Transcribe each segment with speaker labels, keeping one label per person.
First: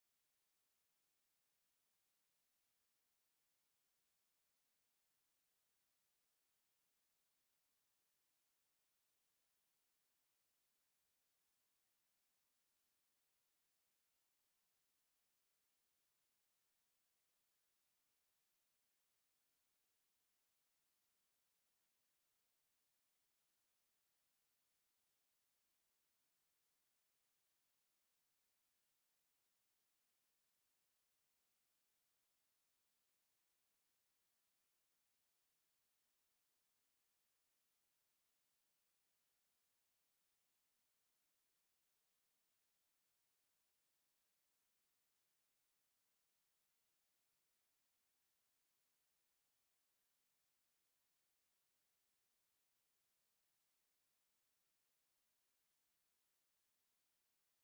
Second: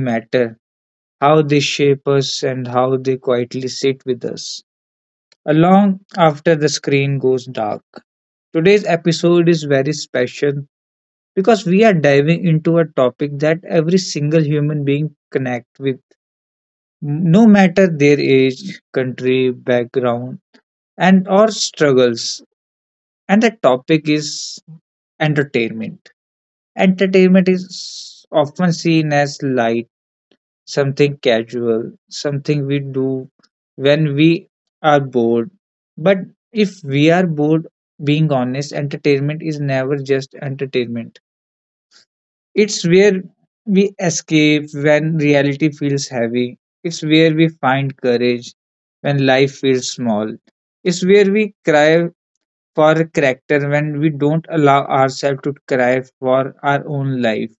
Speaker 1: matter, how they shape us, and how they quietly sit with us along after the screen goes dark. Today's episode is very special because we are diving into a topic that every single human being connects with no matter their age, country, background, and or struggles. And the topic is entertainment. Entertainment is often seen as light, something casual, something we do when we are bored. But if we are bored, being honest, entertainment is never just entertainment. It's where we escape when reality feels heavy. It's where we find courage when life feels small. It's where we cry for character when we don't allow ourselves to cry for our own life.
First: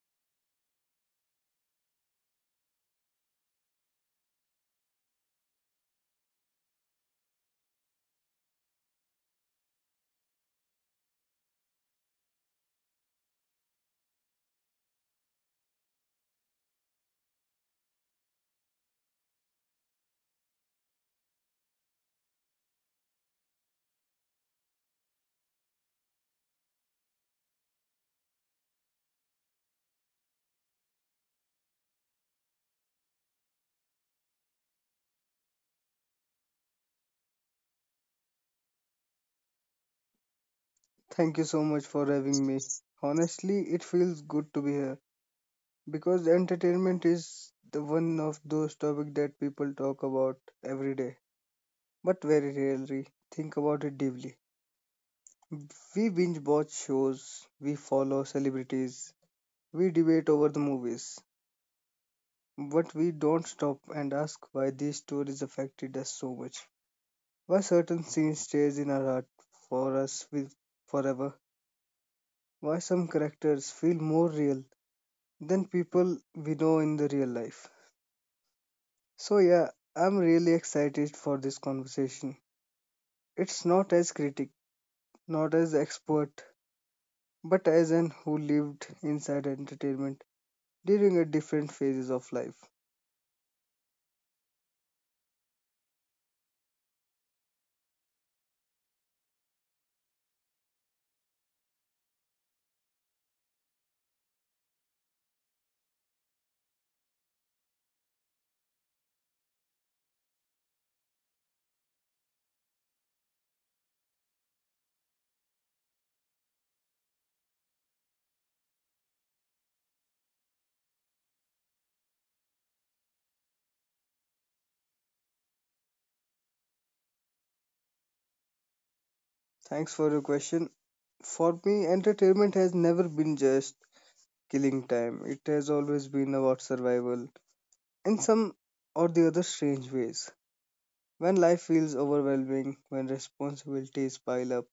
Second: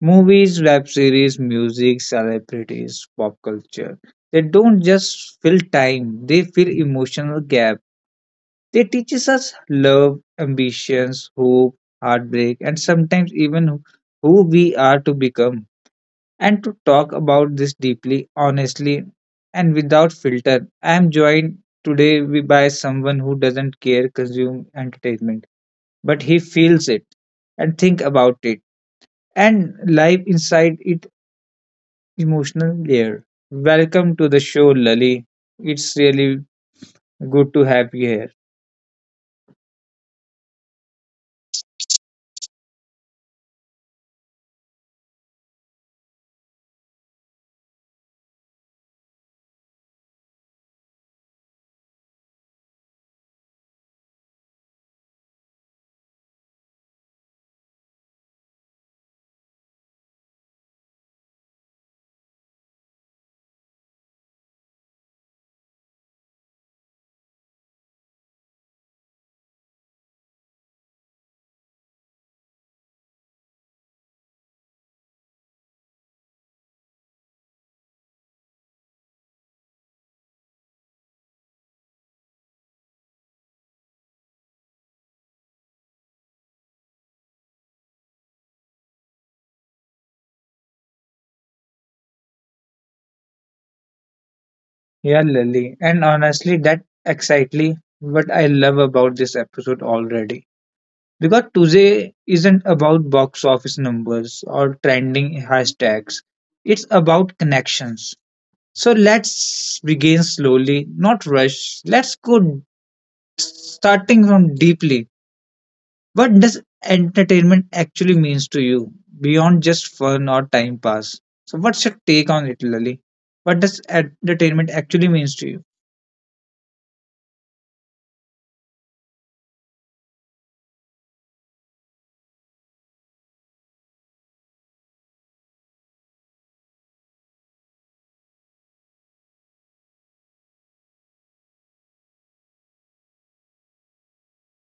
Speaker 1: Movies, web series, music, celebrities, pop culture. They don't just fill time, they fill emotional gap. They teaches us love, ambitions, hope, heartbreak, and sometimes even who we are to become. And to talk about this deeply, honestly, and without filter, I am joined today by someone who doesn't care consume entertainment, but he feels it and think about it and live inside it emotional layer. Welcome to the show, Lali. It's really good to have you here.
Speaker 2: Thank you so much for having me. Honestly, it feels good to be here because entertainment is the one of those topics that people talk about every day, but very rarely think about it deeply. We binge watch shows, we follow celebrities, we debate over the movies, but we don't stop and ask why these stories affected us so much. Why certain scenes stays in our heart for us with forever. Why some characters feel more real than people we know in the real life. So, yeah, I'm really excited for this conversation. It's not as critic, not as expert, but as an who lived inside entertainment during a different phases of life.
Speaker 1: Yeah, Lali. And honestly, that exactly what I love about this episode already. Because today isn't about box office numbers or trending hashtags, it's about connections. So let's begin slowly, not rush. Let's go starting from deeply. What does entertainment actually means to you beyond just fun or time pass? So what's your take on it, Lali? What does entertainment actually means to you?
Speaker 2: Thanks for your question. For me, entertainment has never been just killing time. It has always been about survival in some or the other strange ways. When life feels overwhelming, when responsibilities pile up,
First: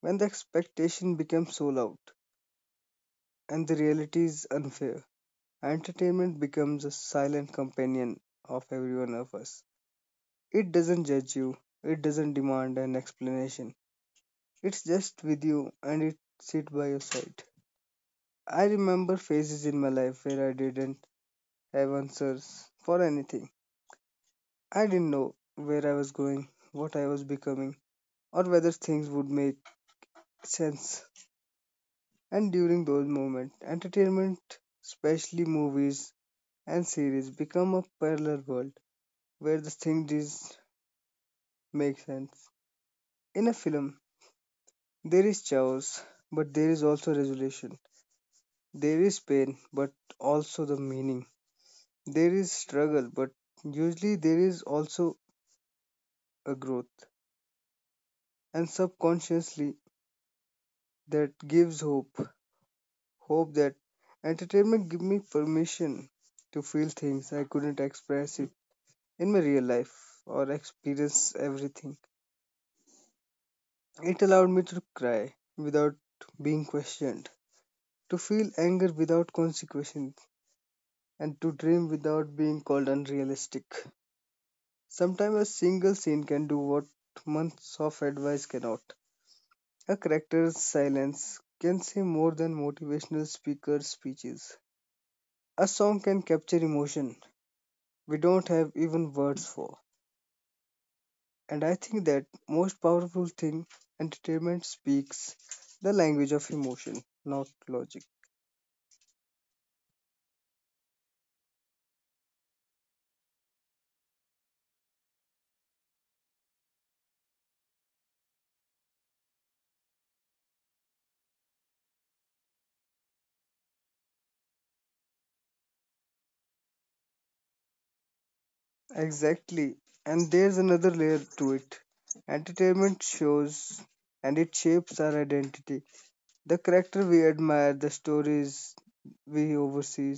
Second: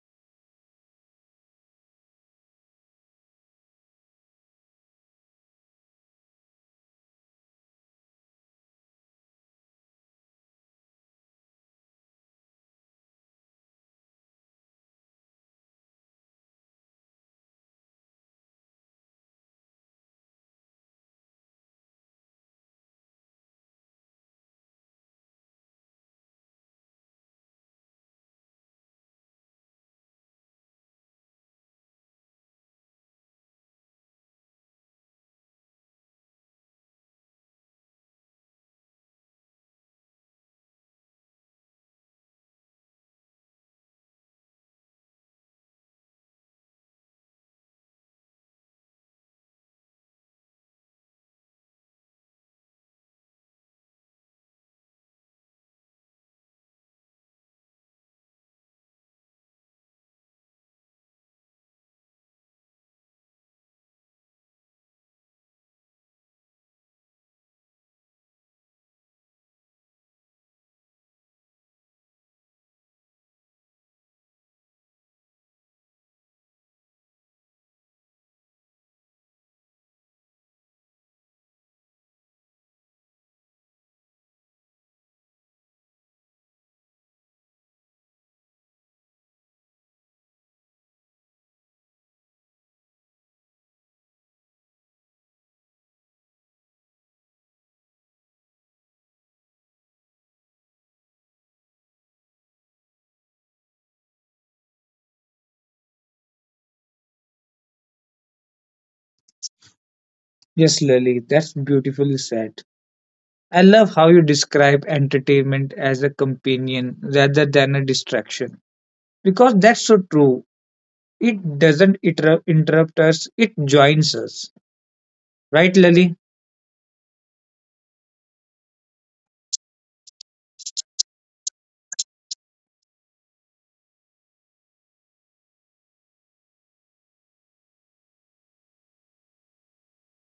Speaker 2: when the expectation becomes so loud, and the reality is unfair. Entertainment becomes a silent companion of every one of us. It doesn't judge you, it doesn't demand an explanation. It's just with you and it sit by your side. I remember phases in my life where I didn't have answers for anything. I didn't know where I was going, what I was becoming, or whether things would make sense. And during those moments, entertainment, especially movies and series, become a parallel world where the thing does make sense. In a film, there is chaos, but there is also resolution. There is pain, but also the meaning. There is struggle, but usually there is also a growth. And subconsciously, that gives hope. Hope that entertainment give me permission to feel things I couldn't express it in my real life or experience everything. It allowed me to cry without being questioned to feel anger without consequences, and to dream without being called unrealistic. Sometimes a single scene can do what months of advice cannot. A character's silence can say more than motivational speaker speeches. A song can capture emotion we don't have even words for. And I think that most powerful thing entertainment speaks the language of emotion, not logic.
Speaker 1: Yes, Lali? That's beautifully said. I love how you describe entertainment as a companion rather than a distraction because that's so true. It doesn't interrupt us, it joins us. Right, Lily?
Speaker 2: Exactly. And there's another layer to it. Entertainment shows and it shapes our identity. The character we admire, the stories we oversee,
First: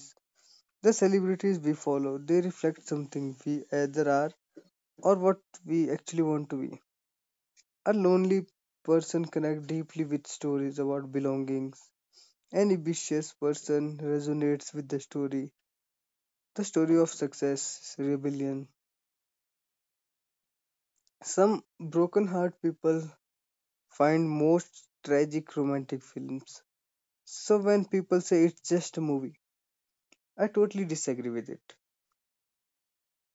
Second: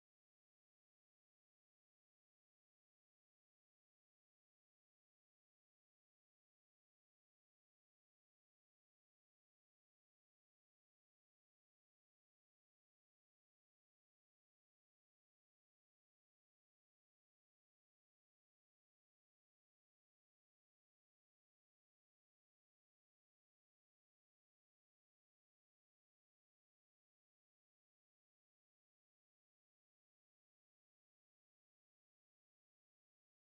Speaker 2: the celebrities we follow, they reflect something we either are or what we actually want to be. A lonely person connects deeply with stories about belongings. An ambitious person resonates with the story of success, rebellion. Some broken heart people find most tragic romantic films. So when people say it's just a movie, I totally disagree with it.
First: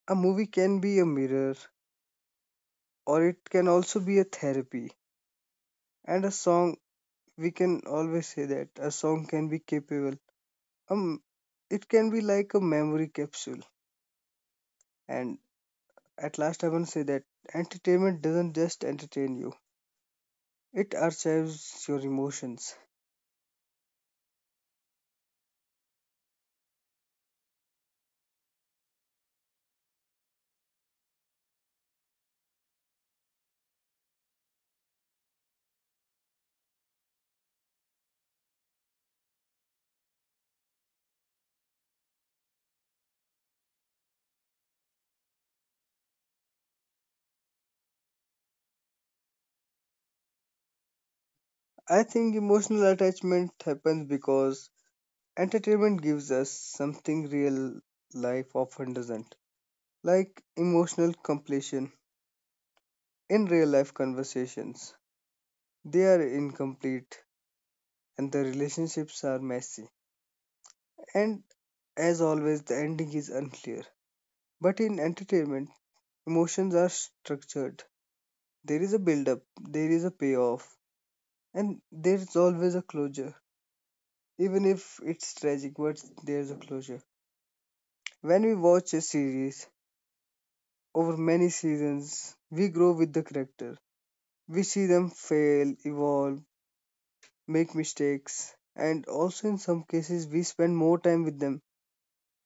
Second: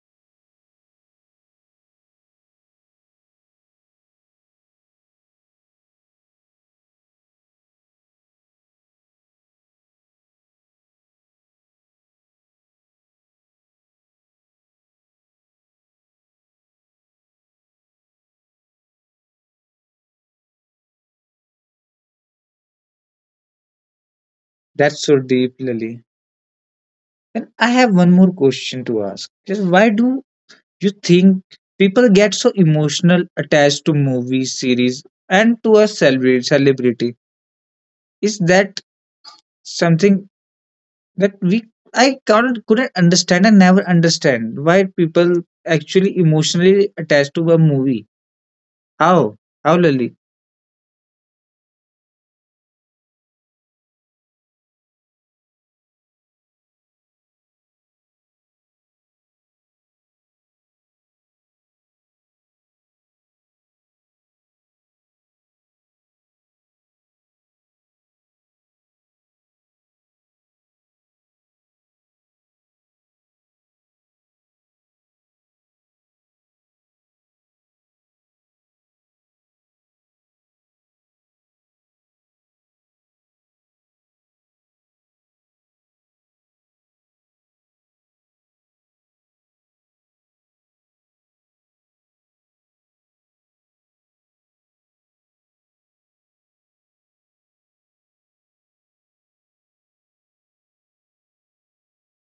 Speaker 2: A movie can be a mirror, or it can also be a therapy. And a song, we can always say that a song can be capable. Um, it can be like a memory capsule. And at last, I want to say that entertainment doesn't just entertain you; it archives your emotions.
Speaker 1: That's so deep, Lily. And I have one more question to ask. Just why do you think people get so emotional attached to movies, series, and to a celebrity? Is that something that we I can't couldn't understand and never understand why people actually emotionally attached to a movie. How? How, Lily?
Speaker 2: I think emotional attachment happens because entertainment gives us something real life often doesn't, like emotional completion in real life conversations. They are incomplete and the relationships are messy. And as always, the ending is unclear. But in entertainment, emotions are structured. There is a build up, there is a payoff, and there is always a closure. Even if it's tragic, but there's a closure. When we watch a series, over many seasons, we grow with the character. We see them fail, evolve, make mistakes, and also in some cases, we spend more time with them,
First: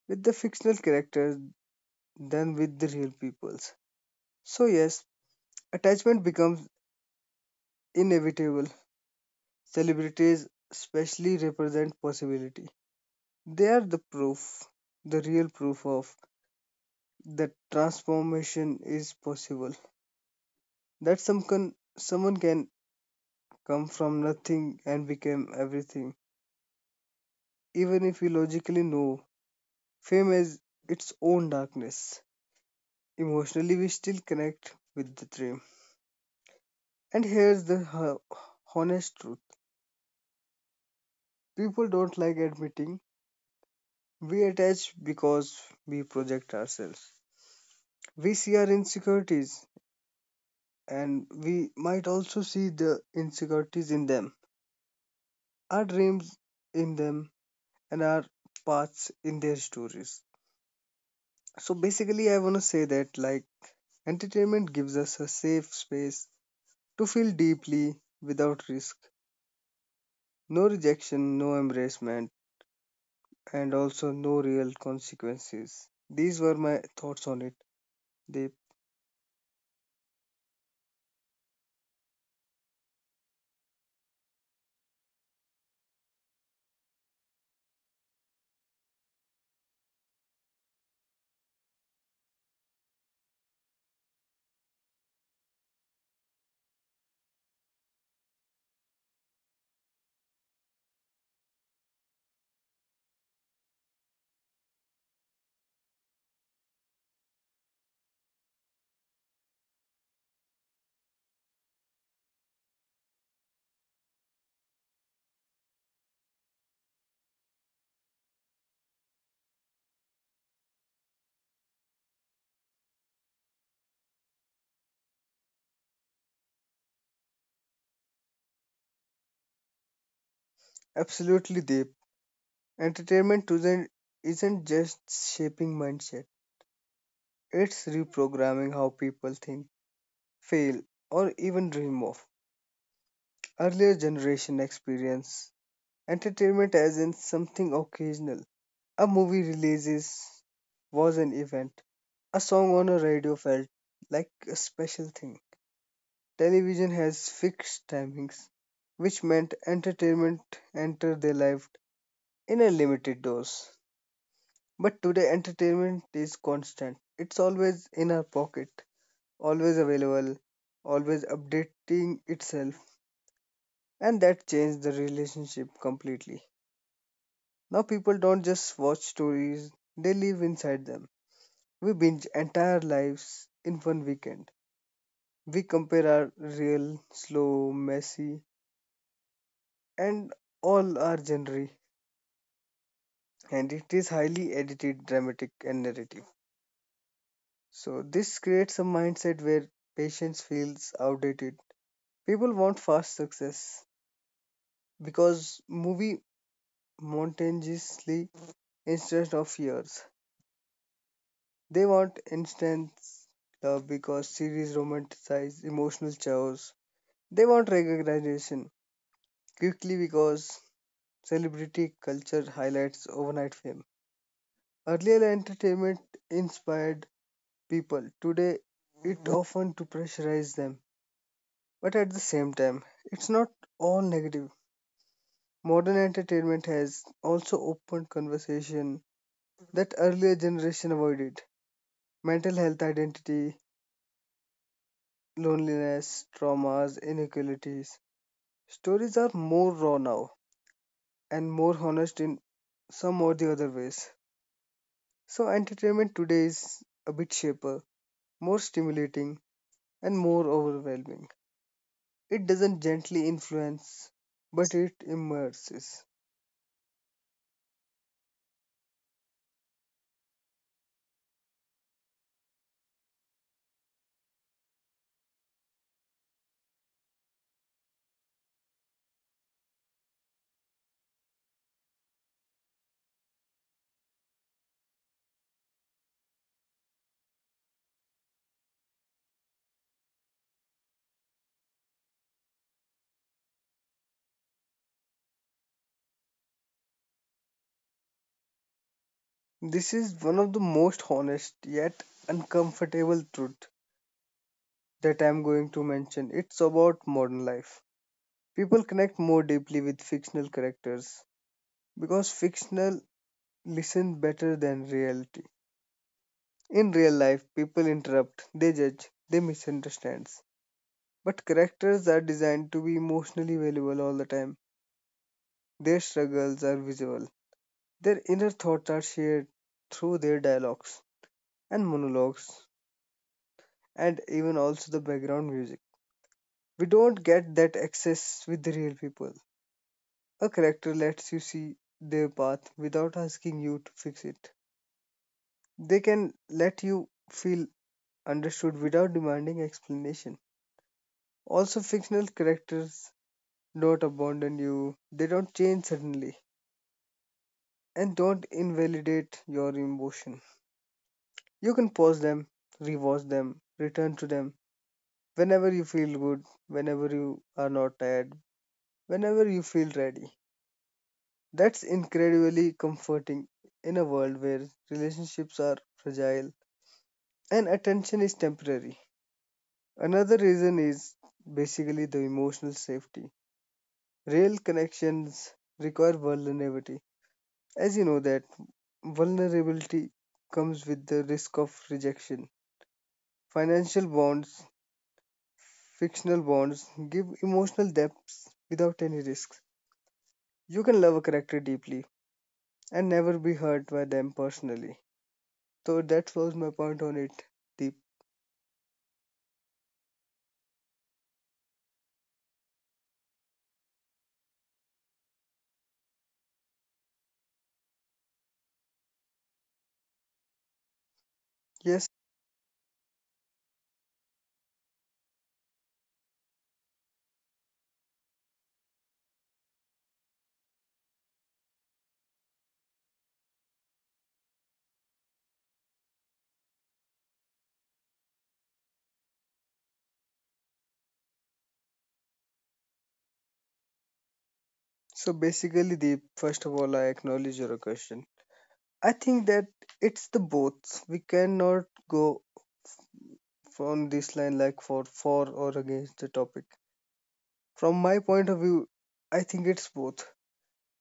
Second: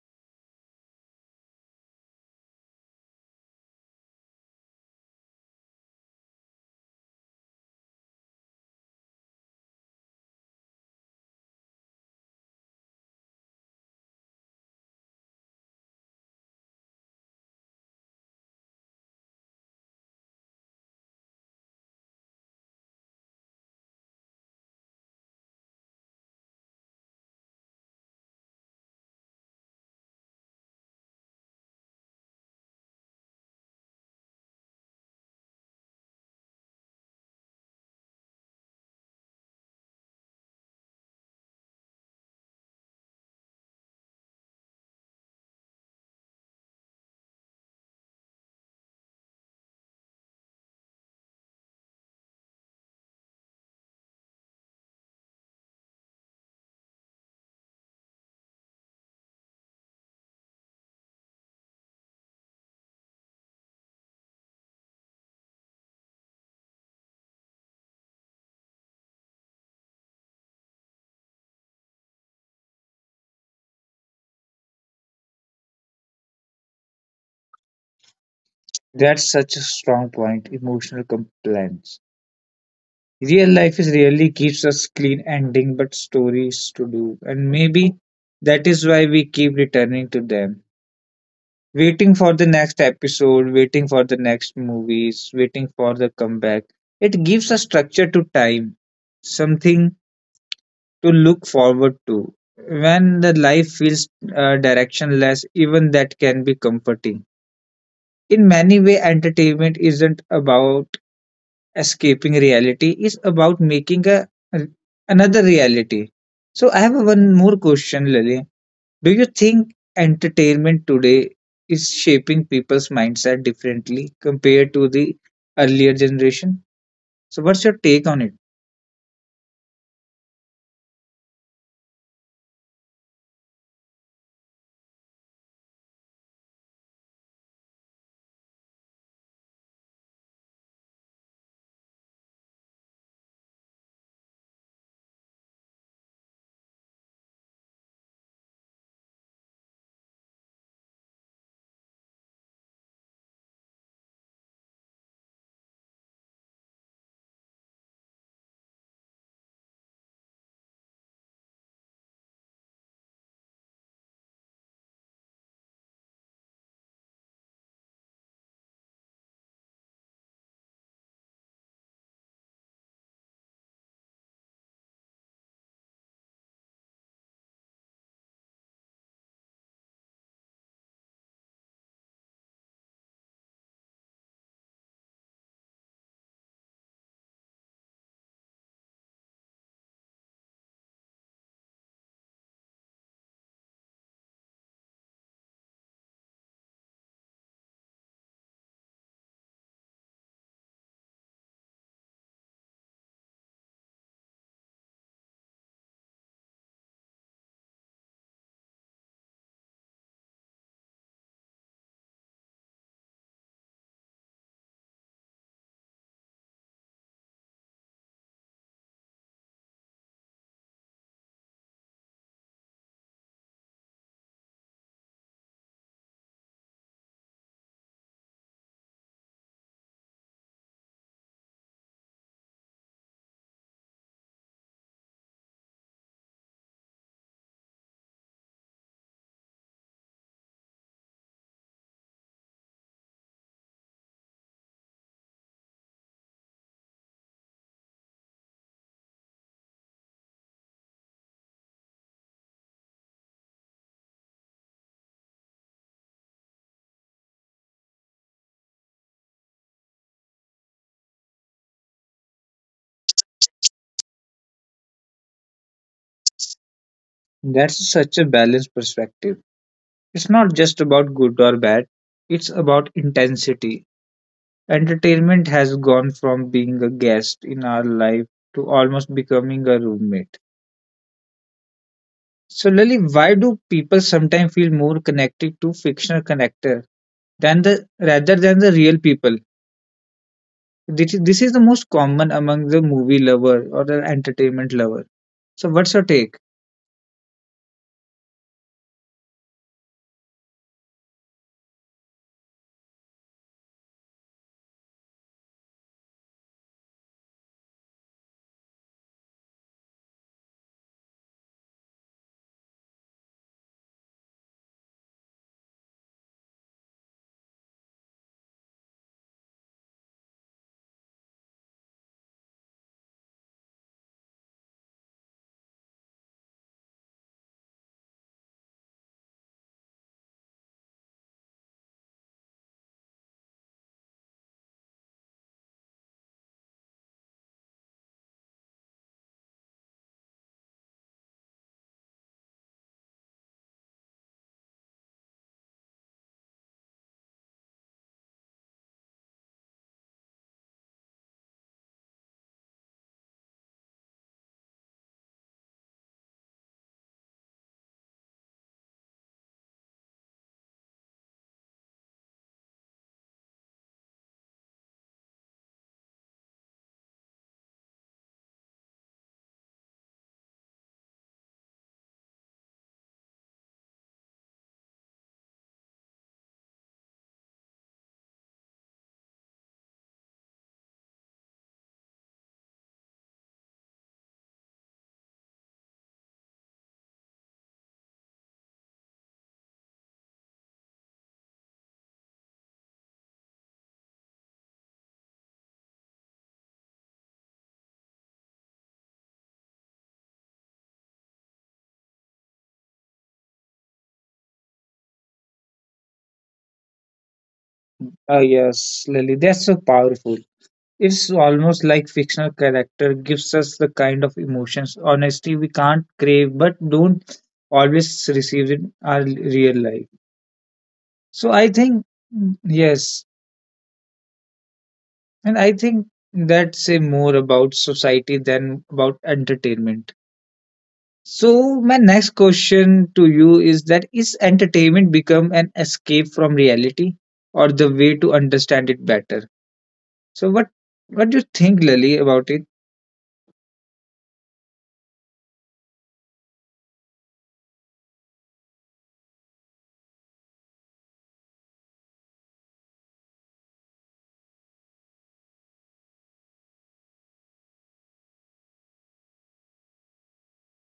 Speaker 2: with the fictional characters, than with the real peoples. So, yes, attachment becomes inevitable. Celebrities, especially, represent possibility. They are the proof, the real proof of that transformation is possible. That some can, someone can come from nothing and become everything. Even if we logically know fame has its own darkness, emotionally we still connect with the dream. And here's the honest truth people don't like admitting we attach because we project ourselves. We see our insecurities and we might also see the insecurities in them, our dreams in them, and our paths in their stories. So basically, I want to say that like entertainment gives us a safe space to feel deeply without risk, no rejection, no embracement, and also no real consequences. These were my thoughts on it. Deep,
Speaker 1: That's such a strong point. Emotional compliance. Real life is really keeps us clean ending but stories to do. And maybe that is why we keep returning to them. Waiting for the next episode, waiting for the next movies, waiting for the comeback. It gives a structure to time something to look forward to. When the life feels directionless, even that can be comforting. In many ways, entertainment isn't about escaping reality; it's about making a another reality. So I have one more question, Lily. Do you think entertainment today is shaping people's mindset differently compared to the earlier generation? So what's your take on it?
Speaker 2: absolutely deep. Entertainment doesn't isn't just shaping mindset; it's reprogramming how people think, feel, or even dream of. Earlier generation experience entertainment as in something occasional. A movie releases was an event. A song on a radio felt like a special thing. Television has fixed timings, which meant entertainment entered their life in a limited dose. But today, entertainment is constant. It's always in our pocket, always available, always updating itself. And that changed the relationship completely. Now, people don't just watch stories, they live inside them. We binge entire lives in one weekend. We compare our real, slow, messy, and all our genre, and it is highly edited, dramatic, and narrative. So, this creates a mindset where patience feels outdated. People want fast success because movie monotonously instead of years. They want instant love because series romanticize emotional chaos. They want recognition quickly because celebrity culture highlights overnight fame. Earlier entertainment inspired people. Today it often to pressurize them. But at the same time, it's not all negative. Modern entertainment has also opened conversation that earlier generation avoided. Mental health identity, loneliness, traumas, inequalities. Stories are more raw now and more honest in some or the other ways. So entertainment today is a bit shaper, more stimulating, and more overwhelming. It doesn't gently influence, but it immerses.
Speaker 1: That's such a balanced perspective. It's not just about good or bad, it's about intensity. Entertainment has gone from being a guest in our life to almost becoming a roommate. So, Lily, why do people sometimes feel more connected to fictional connector than the rather than the real people? This is the most common among the movie lover or the entertainment lover. So, what's your take?
Speaker 2: This is one of the most honest yet uncomfortable truth that I'm going to mention. It's about modern life. People connect more deeply with fictional characters because fictional listen better than reality. In real life, people interrupt, they judge, they misunderstand. But characters are designed to be emotionally available all the time. Their struggles are visible, their inner thoughts are shared through their dialogues and monologues and even also the background music. We don't get that access with the real people. A character lets you see their path without asking you to fix it. They can let you feel understood without demanding explanation. Also, fictional characters don't abandon you, they don't change suddenly, and don't invalidate your emotion. You can pause them, rewatch them, return to them, whenever you feel good, whenever you are not tired, whenever you feel ready. That's incredibly comforting in a world where relationships are fragile and attention is temporary. Another reason is basically the emotional safety. Real connections require vulnerability. As you know that vulnerability comes with the risk of rejection. Financial bonds, fictional bonds give emotional depths without any risks. You can love a character deeply and never be hurt by them personally. So that was my point on it, Deep.
Speaker 1: Ah yes, Lily, that's so powerful. It's almost like fictional character gives us the kind of emotions, honesty we can't crave but don't always receive in our real life. So I
Speaker 2: Yes.
Speaker 1: think yes, and I think that say more about society than about entertainment. So my next question to you is that is entertainment become an escape from reality or the way to understand it better? So what do you think, Lily, about it?
Speaker 2: So basically, Deep, first of all, I acknowledge your question. I think that it's the both. We cannot go on this line like for or against the topic. From my point of view, I think it's both,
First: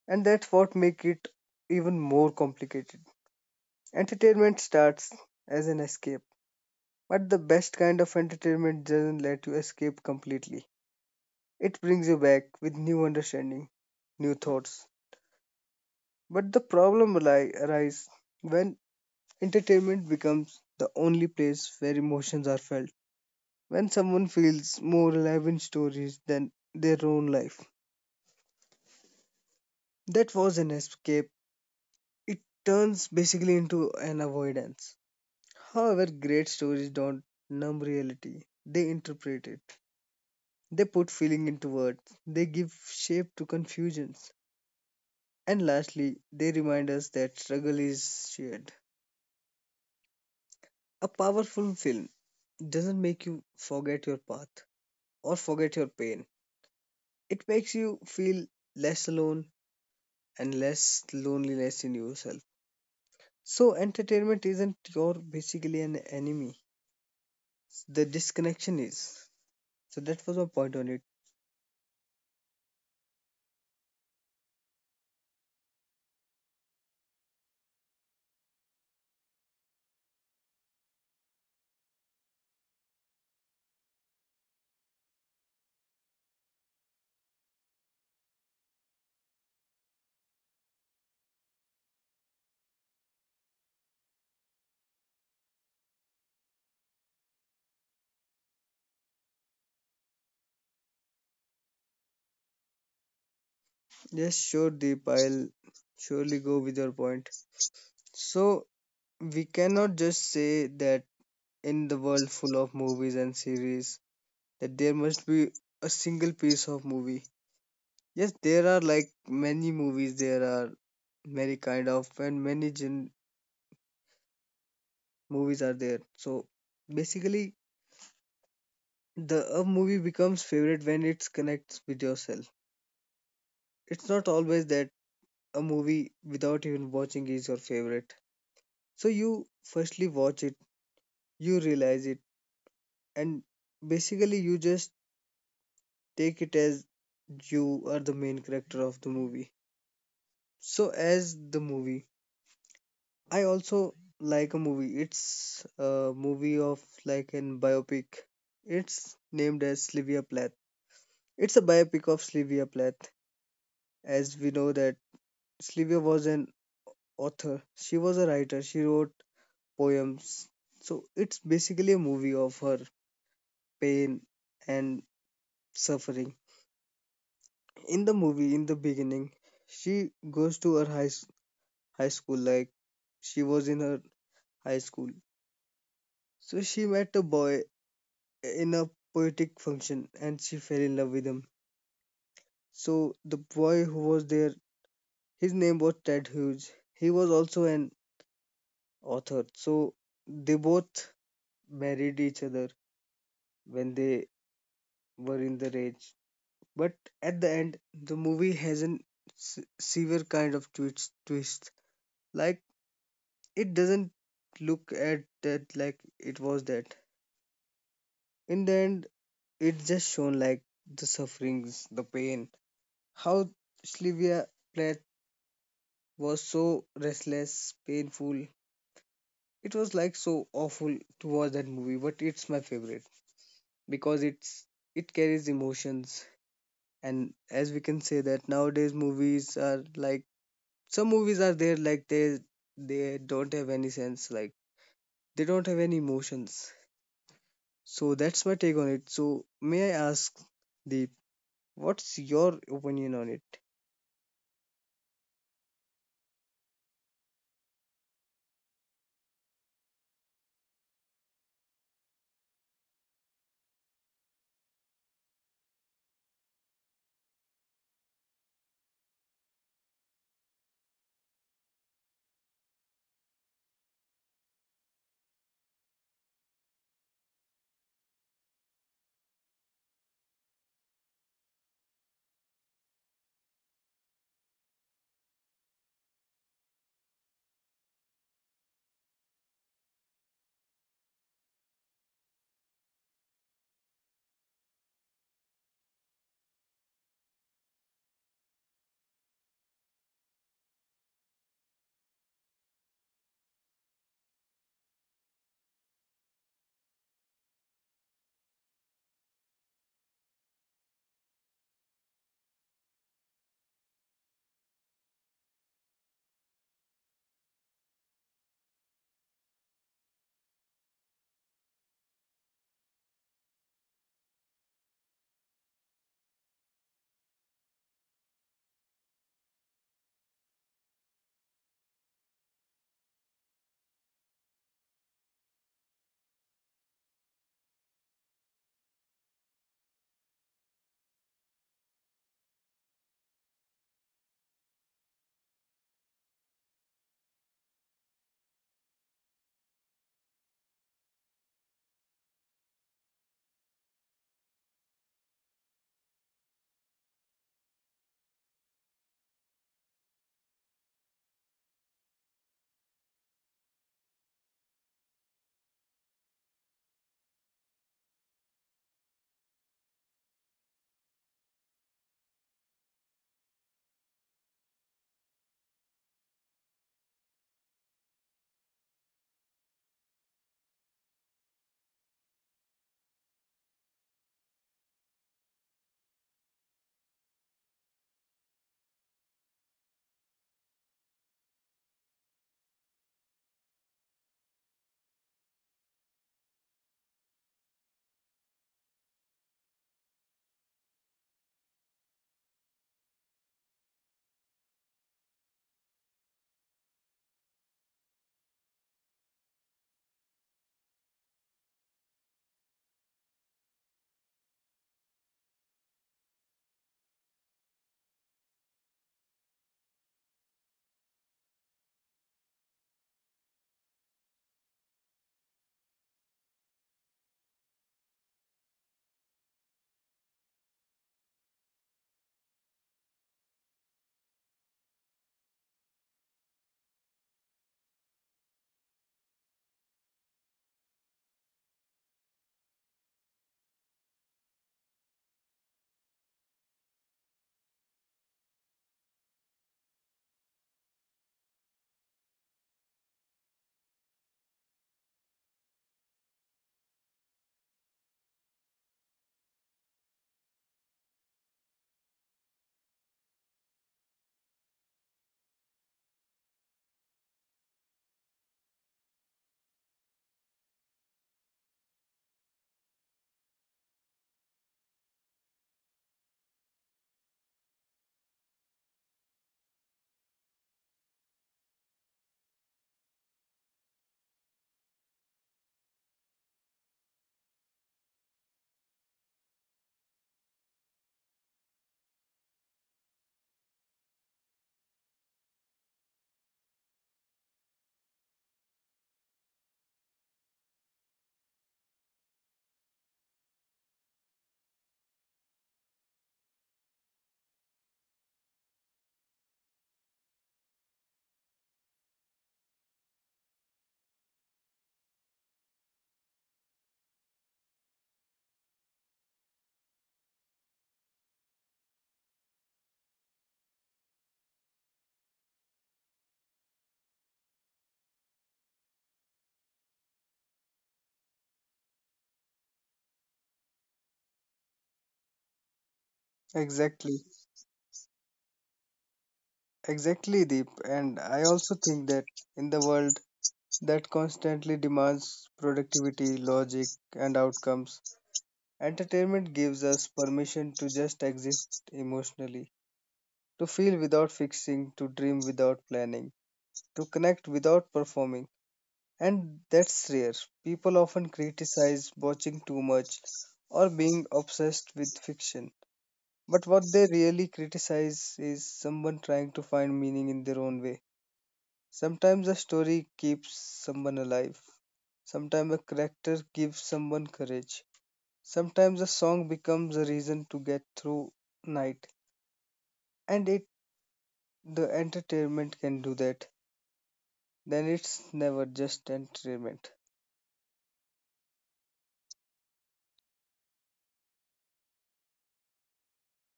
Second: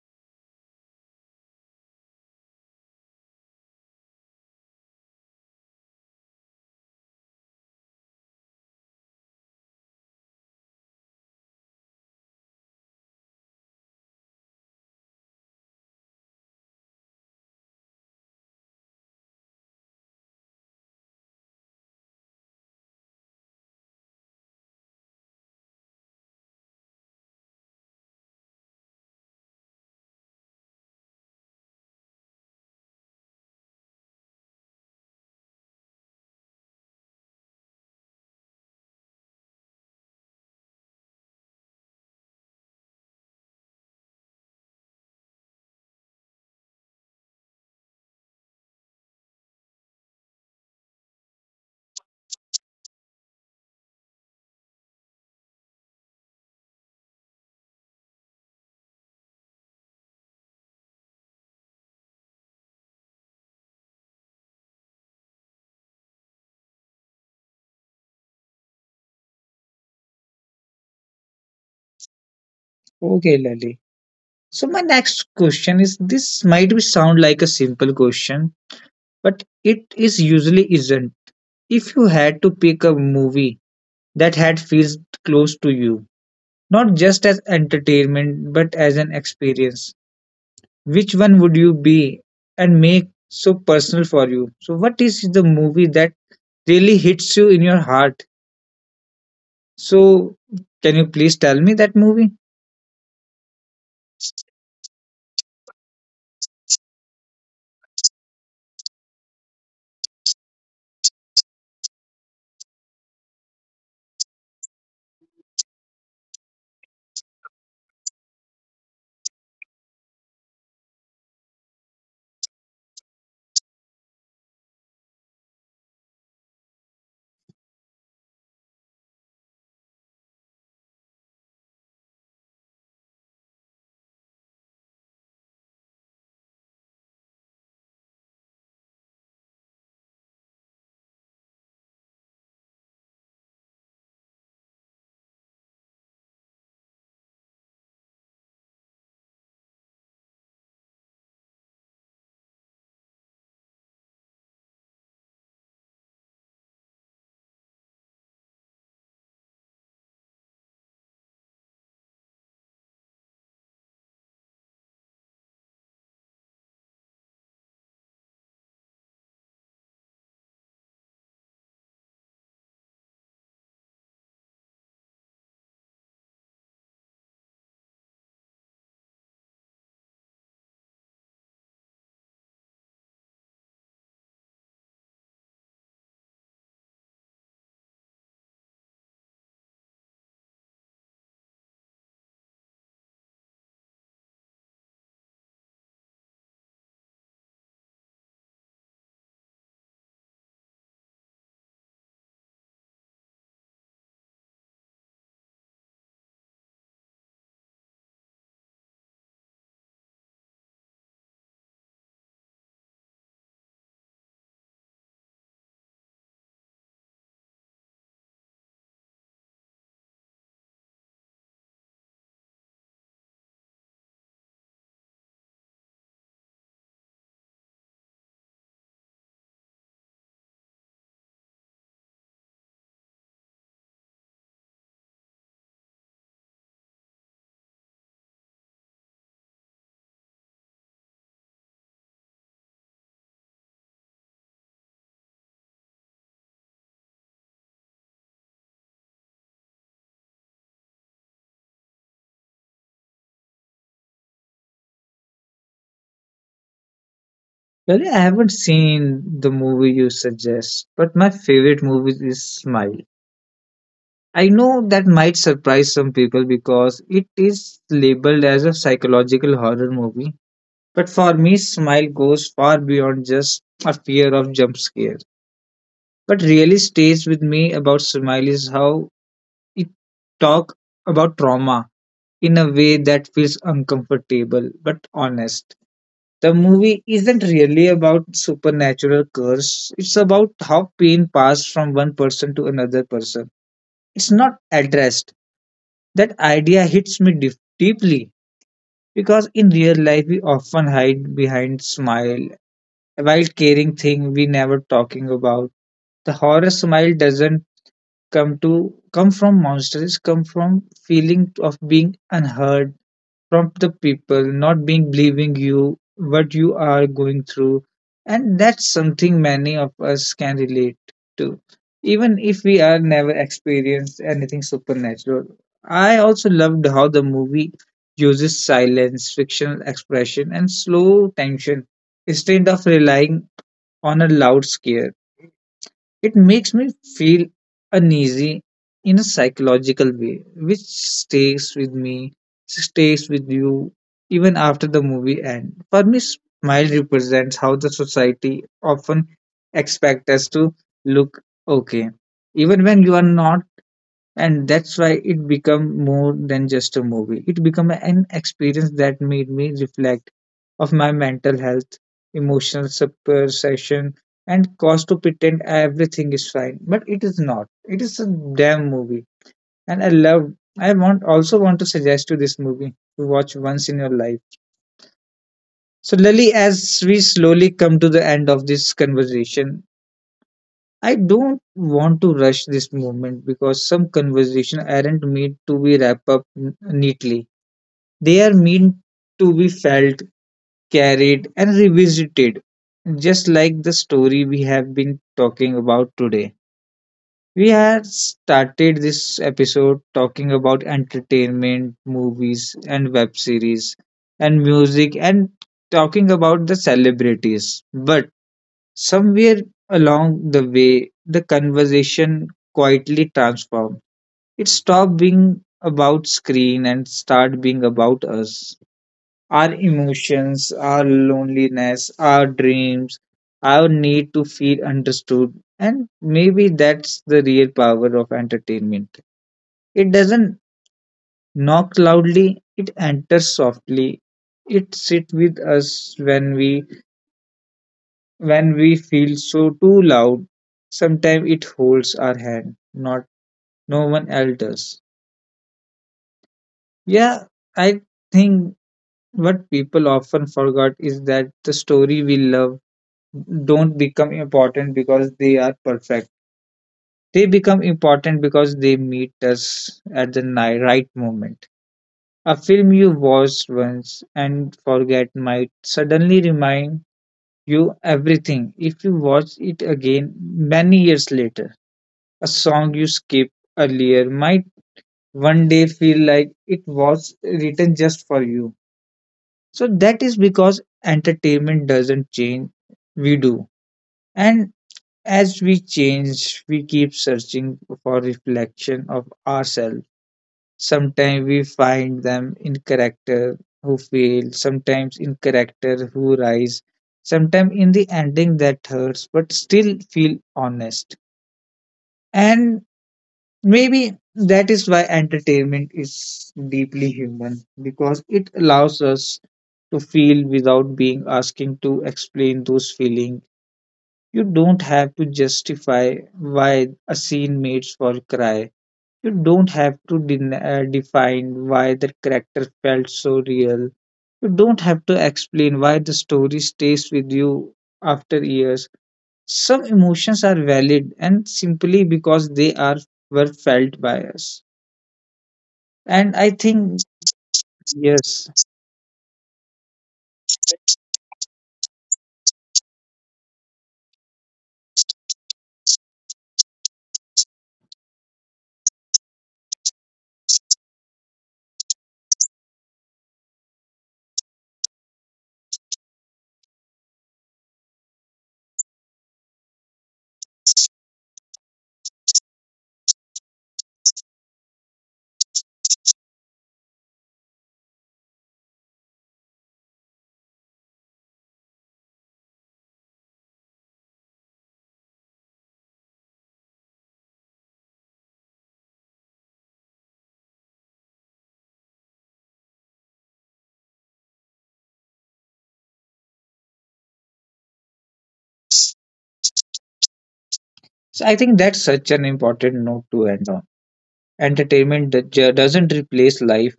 Speaker 2: and that's what make it even more complicated. Entertainment starts as an escape, but the best kind of entertainment doesn't let you escape completely. It brings you back with new understanding, new thoughts. But the problem arise when entertainment becomes the only place where emotions are felt. When someone feels more alive in stories than their own life. That was an escape. It turns basically into an avoidance. However, great stories don't numb reality, they interpret it. They put feeling into words. They give shape to confusions. And lastly, they remind us that struggle is shared. A powerful film doesn't make you forget your path or forget your pain. It makes you feel less alone and less loneliness in yourself. So, entertainment isn't your basically an enemy, the disconnection is. So, that was my point on it.
Speaker 1: Okay, Lily. So my next question is this might be sound like a simple question, but it is usually isn't. If you had to pick a movie that had feels close to you, not just as entertainment but as an experience, which one would you be and make so personal for you? So what is the movie that really hits you in your heart? So can you please tell me that movie?
Speaker 2: Yes, sure, Deep, I'll surely go with your point. So, we cannot just say that in the world full of movies and series, that there must be a single piece of movie. Yes, there are like many movies. There are many kind of and many gen movies are there. So basically, the a movie becomes favorite when it connects with yourself. It's not always that a movie without even watching is your favorite. So you firstly watch it, you realize it, and basically you just take it as you are the main character of the movie. So as the movie I also like a movie. It's a movie of like an biopic. It's named as Sylvia Plath. It's a biopic of Sylvia Plath. As we know that Sylvia was an author. She was a writer. She wrote poems. So it's basically a movie of her pain and suffering. In the movie, in the beginning, she goes to her high school. Like she was in her high school. So she met a boy in a poetic function and she fell in love with him. So the boy who was there, his name was Ted Hughes. He was also an author. So they both married each other when they were in the rage. But at the end, the movie has an severe kind of twist. Twist like it doesn't look at that like it was that. In the end, it just shown like the sufferings, the pain, how Sylvia was so restless, painful. It was like so awful to watch that movie, but it's my favorite because it carries emotions and as we can say that nowadays movies are like
Speaker 1: Well, I haven't
Speaker 2: some movies are
Speaker 1: seen
Speaker 2: there
Speaker 1: the
Speaker 2: like
Speaker 1: movie you suggest,
Speaker 2: they
Speaker 1: but my
Speaker 2: don't have
Speaker 1: favorite
Speaker 2: any
Speaker 1: movie
Speaker 2: sense
Speaker 1: is
Speaker 2: like
Speaker 1: Smile.
Speaker 2: they don't have any
Speaker 1: I know that
Speaker 2: emotions.
Speaker 1: might surprise some people
Speaker 2: So that's
Speaker 1: because
Speaker 2: my
Speaker 1: it
Speaker 2: take on it.
Speaker 1: is
Speaker 2: So
Speaker 1: labeled as
Speaker 2: may
Speaker 1: a
Speaker 2: I ask
Speaker 1: psychological horror
Speaker 2: Deep,
Speaker 1: movie, but
Speaker 2: what's
Speaker 1: for me,
Speaker 2: your
Speaker 1: Smile
Speaker 2: opinion on
Speaker 1: goes
Speaker 2: it?
Speaker 1: far beyond just a fear of jump scares. What really stays with me about Smile is how it talk about trauma in a way that feels uncomfortable but honest. The movie isn't really about supernatural curse. It's about how pain passed from one person to another person. It's not addressed. That idea hits me deeply because in real life we often hide behind smile while caring thing we never talking about. The horror smile doesn't come from monsters. It come from feeling of being unheard from the people not being believing you what you are going through, and that's something many of us can relate to, even if we are never experienced anything supernatural. I also loved how the movie uses silence fictional expression and slow tension instead of relying on a loud scare. It makes me feel uneasy in a psychological way, which stays with me, stays with you even after the movie ends. For me, smile represents how the society often expects us to look okay, even when you are not, and that's why it become more than just a movie. It become an experience that made me reflect of my mental health, emotional suppression, and cause to pretend everything is fine but it is not. It is a damn movie, and I want to suggest you this movie to watch once in your life. So Lily, as we slowly come to the end of this conversation, I don't want to rush this moment because some conversations aren't meant to be wrapped up neatly. They are meant to be felt, carried, and revisited, just like the story we have been talking about today. We had started this episode talking about entertainment, movies, and web series, and music, and talking about the celebrities. But somewhere along the way, the conversation quietly transformed. It stopped being about screen and started being about us. Our emotions, our loneliness, our dreams, our need to feel understood. And maybe that's the real power of entertainment. It doesn't knock loudly, it enters softly. It sits with us when we When we feel so too loud, sometimes it holds our hand, not no one else does. Yeah, I think what people often forgot is that the story we love don't become important because they are perfect. They become important because they meet us at the right moment. A film you watched once and forget might suddenly remind you everything if you watch it again many years later. A song you skipped earlier might one day feel like it was written just for you. So that is because entertainment doesn't change, we do. And as we change, we keep searching for reflection of ourselves. Sometimes we find them in character who fail, sometimes in character who rise, sometimes in the ending that hurts but still feel honest. And maybe that is why entertainment is deeply human because it allows us to feel without being asking to explain those feelings. You don't have to justify why a scene made for cry. You don't have to define why the character felt so real. You don't have to explain why the story stays with you after years. Some emotions are valid and simply because they are were felt by us. And I think,
Speaker 2: Exactly.
Speaker 1: yes,
Speaker 2: Exactly, Deep. And I also think that in the world that constantly demands productivity, logic, and outcomes. Entertainment gives us permission to just exist emotionally, to feel without fixing, to dream without planning, to connect without performing. And that's rare. People often criticize watching too much or being obsessed with fiction. But what they really criticize is someone trying to find meaning in their own way. Sometimes a story keeps someone alive. Sometimes a character gives someone courage. Sometimes a song becomes a reason to get through night. And it the entertainment can do that. Then it's never just entertainment.
Speaker 1: so I think that's such an important note to end on. Entertainment that doesn't replace life,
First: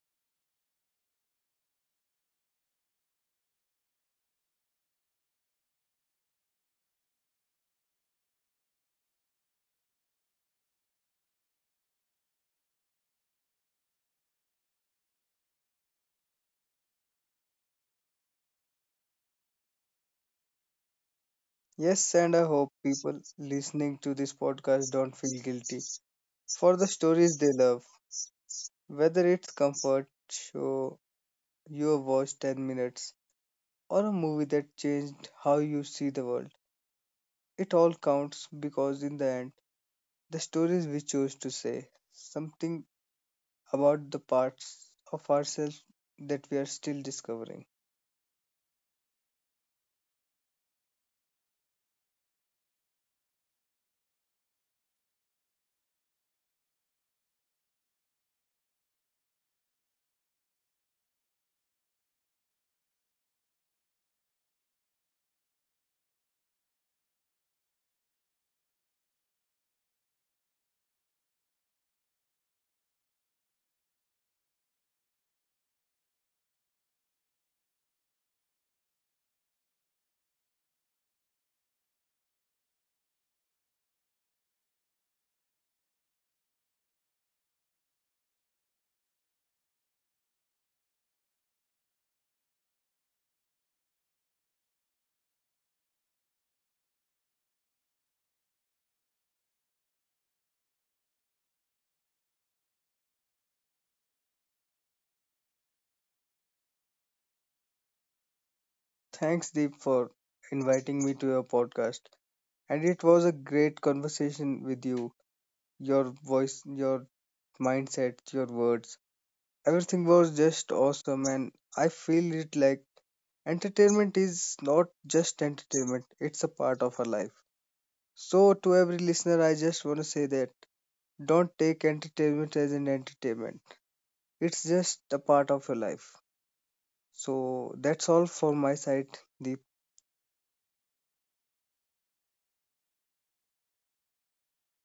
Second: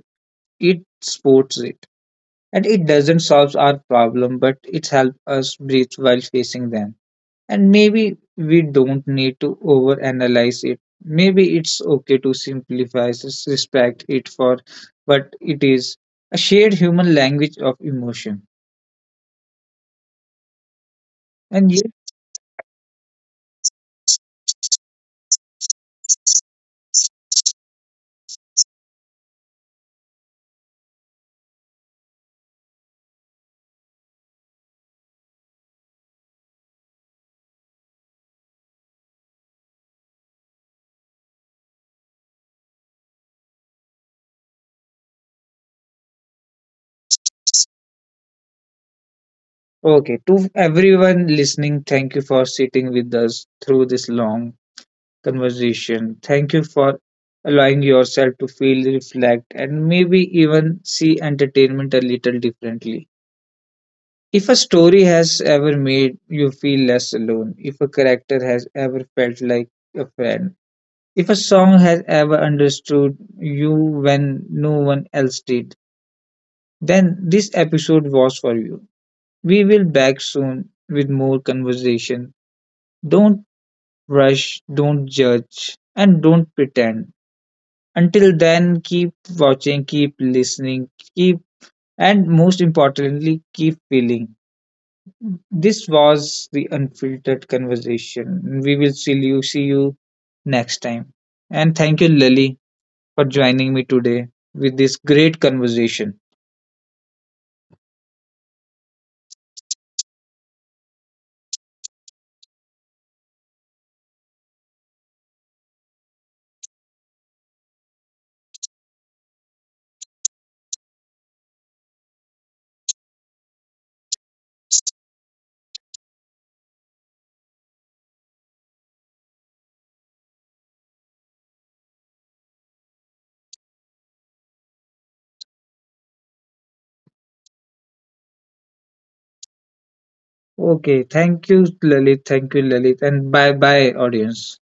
Speaker 1: it supports it. And it doesn't solve our problem, but it helps us breathe while facing them. And maybe we don't need to overanalyze it. Maybe it's okay to simplify, respect it for what it is, a shared human language of emotion. And yes,
Speaker 2: Yes, and I hope people listening to this podcast don't feel guilty for the stories they love. Whether it's comfort show you have watched 10 minutes or a movie that changed how you see the world. It all counts because in the end, the stories we choose to say something about the parts of ourselves that we are still discovering.
Speaker 1: okay, to everyone listening, thank you for sitting with us through this long conversation. Thank you for allowing yourself to feel, reflect, and maybe even see entertainment a little differently. If a story has ever made you feel less alone, if a character has ever felt like a friend, if a song has ever understood you when no one else did, then this episode was for you. We will back soon with more conversation. Don't rush, don't judge, and don't pretend. Until then, keep watching, keep listening, keep, and most importantly, keep feeling. This was the unfiltered conversation. We will see you next time. And thank you, Lily, for joining me today with this great conversation.
Speaker 2: Thanks, Deep, for inviting me to your podcast. And it was a great conversation with you. Your voice, your mindset, your words. Everything was just awesome, and I feel it like entertainment is not just entertainment, it's a part of our life. So, to every listener, I just want to say that don't take entertainment as an entertainment. It's just a part of your life. So that's all for my side, Deep.
Speaker 1: Okay, thank you, Lalit. Thank you, Lalit. And bye bye, audience.